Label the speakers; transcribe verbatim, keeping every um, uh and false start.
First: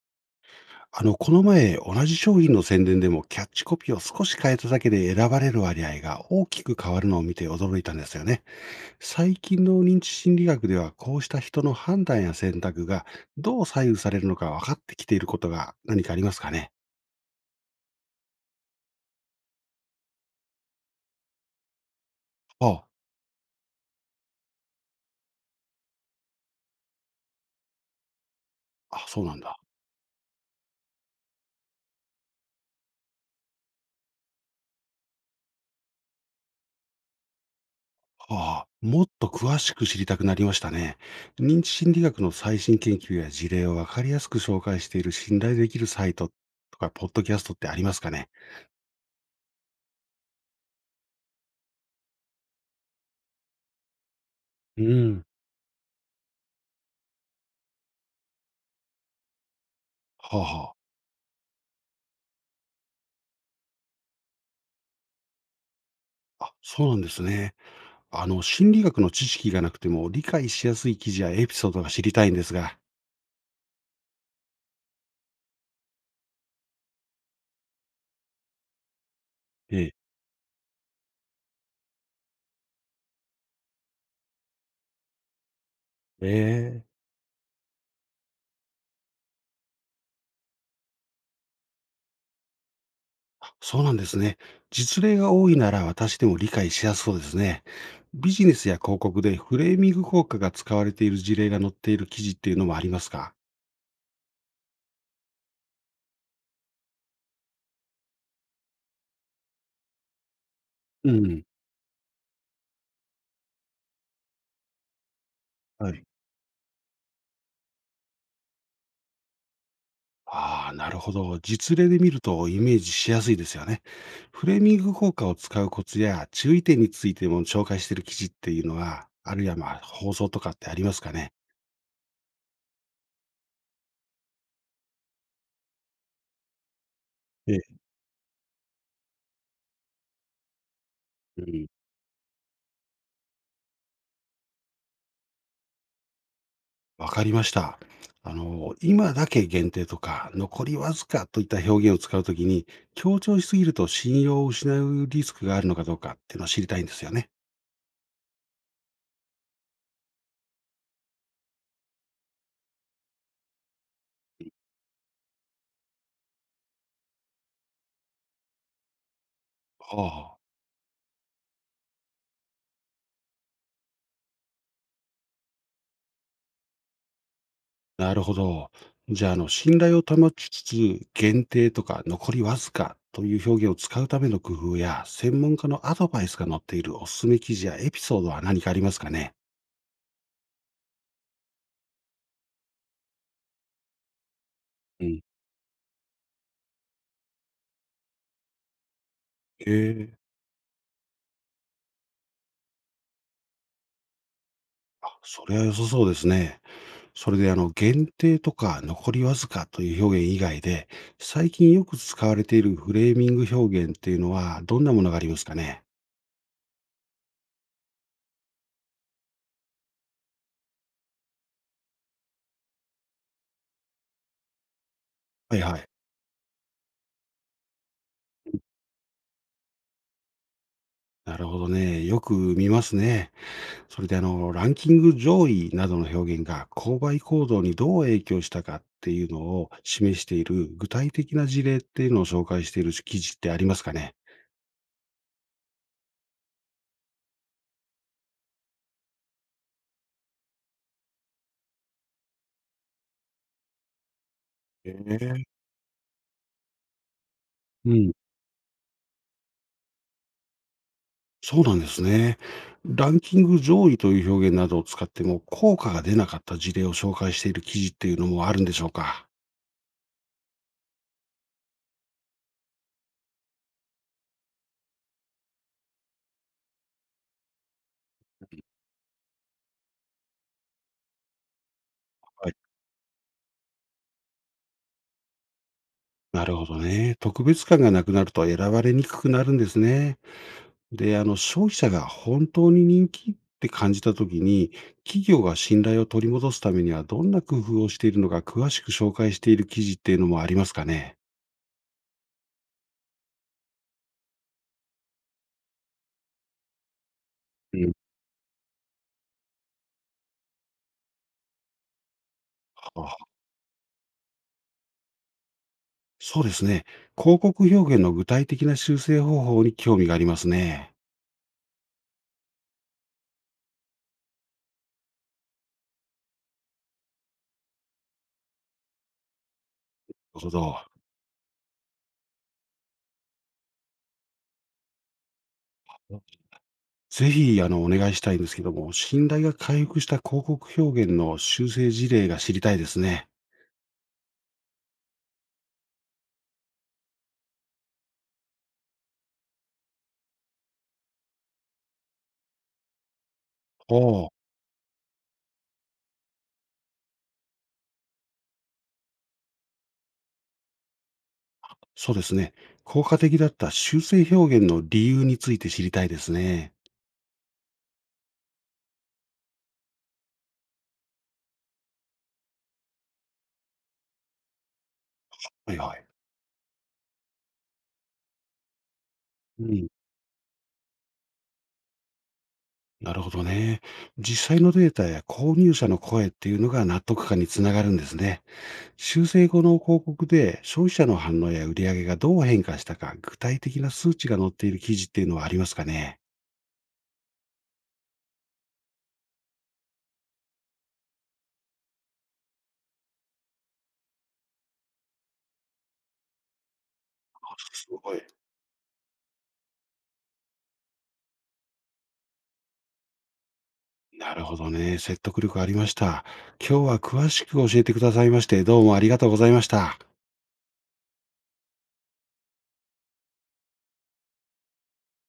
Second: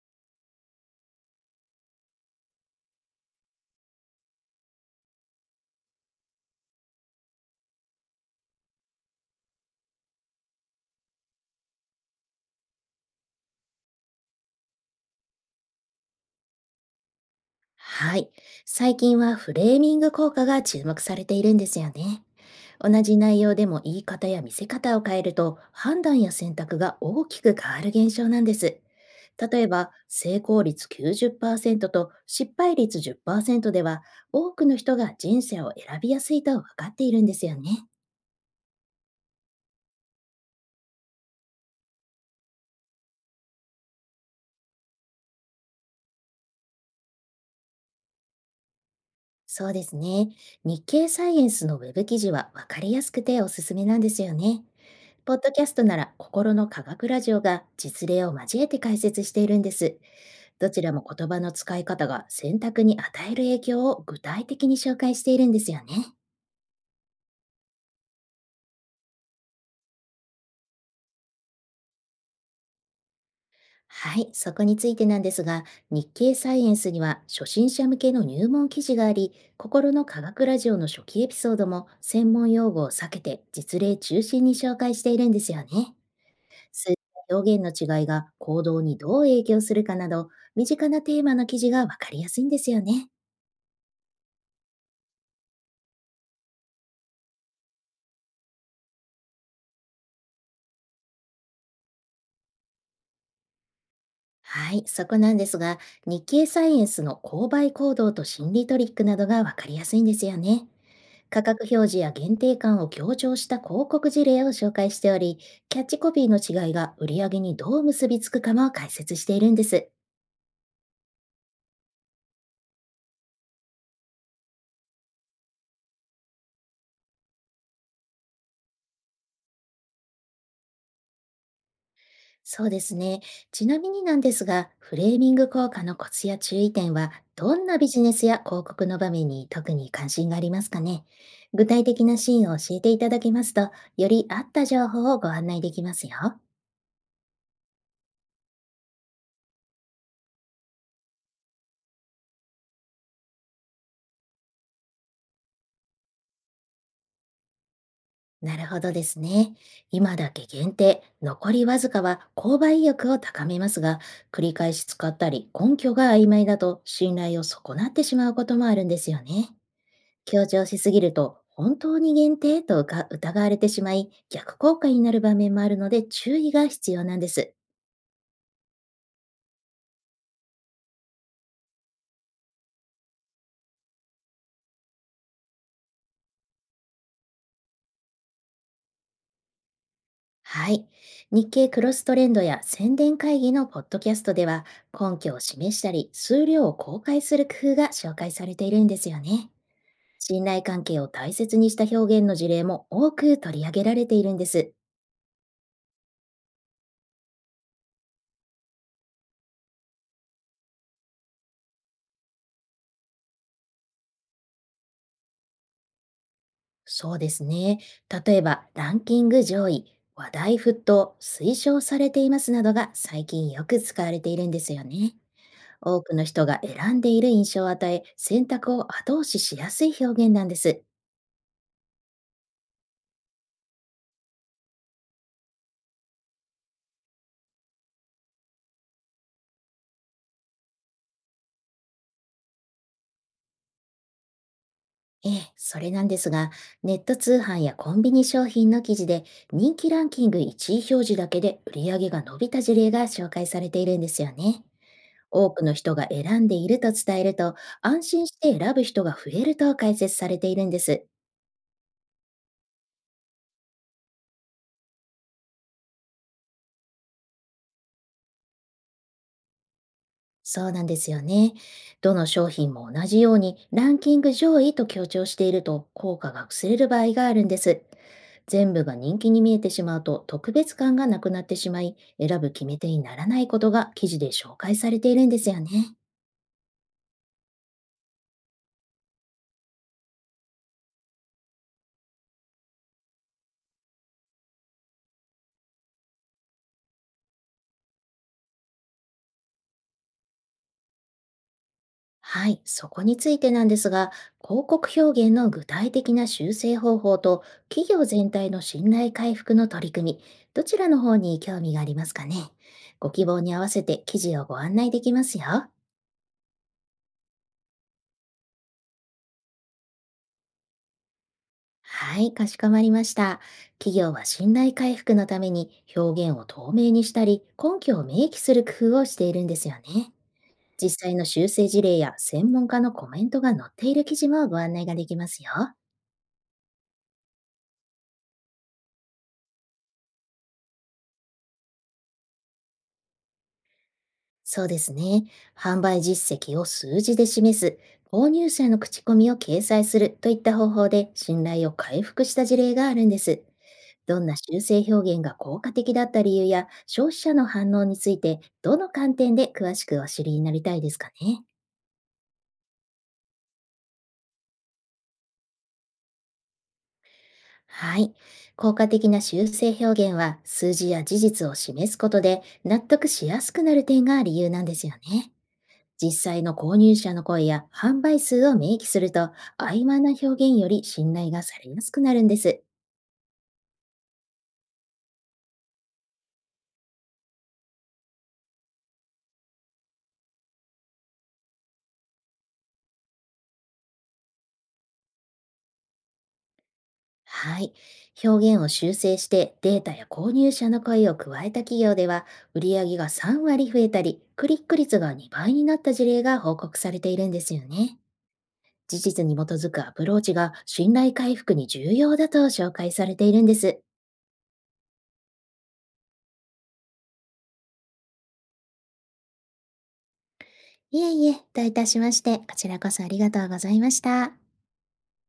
Speaker 1: あの、この前、同じ商品の宣伝でもキャッチコピーを少し変えただけで選ばれる割合が大きく変わるのを見て驚いたんですよね。最近の認知心理学では、こうした人の判断や選択がどう左右されるのか分かってきていることが何かありますかね？
Speaker 2: はい。最近はフレーミング効果が注目されているんですよね。
Speaker 1: ああ、
Speaker 2: 同じ内容でも言い方や見せ方を変えると判断や選択が大きく変わる現象なんです。
Speaker 1: あそうなんだ。
Speaker 2: 例えば、成功率きゅうじゅっパーセントと失敗率じゅっパーセントでは、多くの人が人生を選びやすいと分かっているんですよね。
Speaker 1: ああ、もっと詳しく知りたくなりましたね。認知心理学の最新研究や事例を分かりやすく紹介している信頼できるサイトとか、ポッドキャストってありますかね？
Speaker 2: そうですね。日経サイエンスのウェブ記事は分かりやすくておすすめなんですよね。
Speaker 1: うん。
Speaker 2: ポッドキャストなら心の科学ラジオが実例を交えて解説しているんです。
Speaker 1: はあ
Speaker 2: ど
Speaker 1: はあ。
Speaker 2: ちらも言葉の使い方が選択に与える影響を具体的に紹介しているんですよね。
Speaker 1: あ、そうなんですね。あの、心理学の知識がなくても理解しやすい記事やエピソードが知りたいんですが。
Speaker 2: はい、そこについてなんですが、日経サイエンスには初心者向けの入門記事があり、
Speaker 1: ええ。
Speaker 2: 心の科学ラジオの初期エピソードも専門用語を避けて実例中心に紹介しているんですよね。
Speaker 1: ええ。
Speaker 2: 数字や表現の違いが行動にどう影響するかなど、身近なテーマの記事がわかりやすいんですよね。
Speaker 1: あ、そうなんですね。実例が多いなら私でも理解しやすそうですね。ビジネスや広告でフレーミング効果が使われている事例が載っている記事っていうのもありますか？
Speaker 2: はい、そこなんですが、日経サイエンスの購買行動と心理トリックなどがわかりやすいんですよね。
Speaker 1: うん、
Speaker 2: 価格表示や限定感を強調した広告事例を紹介しており、キャッ
Speaker 1: は
Speaker 2: チ
Speaker 1: い。
Speaker 2: コピーの違いが売り上げにどう結びつくかも解説しているんです。
Speaker 1: ああ、なるほど。実例で見るとイメージしやすいですよね。フレーミング効果を使うコツや注意点についても紹介している記事っていうのは、あるいはまあ放送とかってありますかね。
Speaker 2: そうですね。ちなみになんですが、フレーミング効果のコツや注意点は、
Speaker 1: え
Speaker 2: ど
Speaker 1: え、
Speaker 2: んなビジネスや広告の場面に特に関心がありますかね。
Speaker 1: う
Speaker 2: 具
Speaker 1: ん、
Speaker 2: 体的なシーンを教えていただけますと、より合った情報をご案内できますよ。
Speaker 1: わかりました。あの、今だけ限定とか、残りわずかといった表現を使うときに、強調しすぎると信用を失うリスクがあるのかどうかっていうのを知りたいんですよね。
Speaker 2: なるほどですね。今だけ限定、残りわずかは購買意欲を高めますが、繰り返し使ったり根拠が曖昧だと信頼を損なってしまうこともあるんですよね。
Speaker 1: はあ。
Speaker 2: 強調しすぎると本当に限定とうか疑われてしまい、逆効果になる場面もあるので注意が必要なんです。
Speaker 1: なるほど。じゃあ、あの、信頼を保ちつつ、限定とか残りわずかという表現を使うための工夫や、専門家のアドバイスが載っているおすすめ記事やエピソードは何かありますかね？
Speaker 2: はい。日経クロストレンドや宣伝会議のポッドキャストでは、
Speaker 1: う
Speaker 2: 根
Speaker 1: ん。
Speaker 2: 拠を示したり、数量を公開する工夫が紹介されているんですよね。
Speaker 1: へえ、
Speaker 2: 信頼関係を大切にした表現の事例も多く取り上げられているんです。
Speaker 1: あ、それは良さそうですね。それで、あの、限定とか残りわずかという表現以外で、最近よく使われているフレーミング表現っていうのは、どんなものがありますかね？
Speaker 2: そうですね。例えば、ランキング上位、話題沸騰、推奨されていますなどが最近よく使われているんですよね。
Speaker 1: はいはい。
Speaker 2: 多くの人が選んでいる印象を与え、選択を後押ししやすい表現なんです。
Speaker 1: なるほどね。よく見ますね。それであの、ランキング上位などの表現が購買行動にどう影響したかっていうのを示している具体的な事例っていうのを紹介している記事ってありますかね？
Speaker 2: ええ、それなんですが、ネット通販やコンビニ商品の記事で人気ランキングいちい表示だけで売り上げが伸びた事例が紹介されているんですよね。
Speaker 1: え
Speaker 2: 多
Speaker 1: え。
Speaker 2: くの人が選んでいると伝えると、
Speaker 1: う
Speaker 2: 安
Speaker 1: ん、
Speaker 2: 心して選ぶ人が増えると解説されているんです。
Speaker 1: そうなんですね。ランキング上位という表現などを使っても効果が出なかった事例を紹介している記事っていうのもあるんでしょうか？
Speaker 2: そうなんですよね。どの商品も同じようにランキング上位と強調していると効果が薄れる場合があるんです。全部が人気に見えてしまうと特別感がなくなってしまい、選
Speaker 1: は
Speaker 2: ぶ
Speaker 1: い。
Speaker 2: 決め手にならないことが記事で紹介されているんですよね。
Speaker 1: なるほどね。特別感がなくなると選ばれにくくなるんですね。で、あの、消費者が本当に人気って感じたときに、企業が信頼を取り戻すためにはどんな工夫をしているのか詳しく紹介している記事っていうのもありますかね。
Speaker 2: はい、そこについてなんですが、広告表現の具体的な修正方法と
Speaker 1: う
Speaker 2: 企
Speaker 1: ん、
Speaker 2: 業全体の信頼回復の取り組み、どちらの方に興味がありますかね。ご希
Speaker 1: あ
Speaker 2: 望に合わせて記事をご案内できますよ。
Speaker 1: そうですね。広告表現の具体的な修正方法に興味がありますね。
Speaker 2: はい、かしこまりました。企業は信頼回復のために表現を透明にしたり、根拠を明記する工夫をしているんですよね。
Speaker 1: なるほど。
Speaker 2: 実際の修正事例や専門家のコメントが載っている記事もご案内ができますよ。
Speaker 1: ぜひ、あの、お願いしたいんですけども、信頼が回復した広告表現の修正事例が知りたいですね。
Speaker 2: そうですね。販売実績を数字で示す、購入者の口コミを掲載するといった方法で信頼を回復した事例があるんです。
Speaker 1: お
Speaker 2: どん
Speaker 1: お、
Speaker 2: な修正表現が効果的だった理由や消費者の反応について、どの観点で詳しくお知りになりたいですかね。
Speaker 1: そうですね。効果的だった修正表現の理由について知りたいですね。
Speaker 2: はい。効果的な修正表現は、数字や事実を示すことで納得しやすくなる点が理由なんですよね。
Speaker 1: はいはい。
Speaker 2: 実際の購入者の声や販売数を明記すると、
Speaker 1: う
Speaker 2: 曖
Speaker 1: ん。
Speaker 2: 昧な表現より信頼がされやすくなるんです。
Speaker 1: なるほどね。実際のデータや購入者の声っていうのが納得感につながるんですね。修正後の広告で消費者の反応や売り上げがどう変化したか、具体的な数値が載っている記事っていうのはありますかね。
Speaker 2: はい。表現を修正してデータや購入者の声を加えた企業では、売上がさん割増えたり、クリック率がにばいになった事例が報告されているんで
Speaker 1: あ
Speaker 2: すよ
Speaker 1: す
Speaker 2: ね。
Speaker 1: ごい。
Speaker 2: 事実に基づくアプローチが信頼回復に重要だと紹介されているんです。
Speaker 1: なるほどね。説得力ありました。今日は詳しく教えてくださいまして、どうもありがとうございました。
Speaker 2: いえいえ、どういたしまして、こちらこそありがとうございました。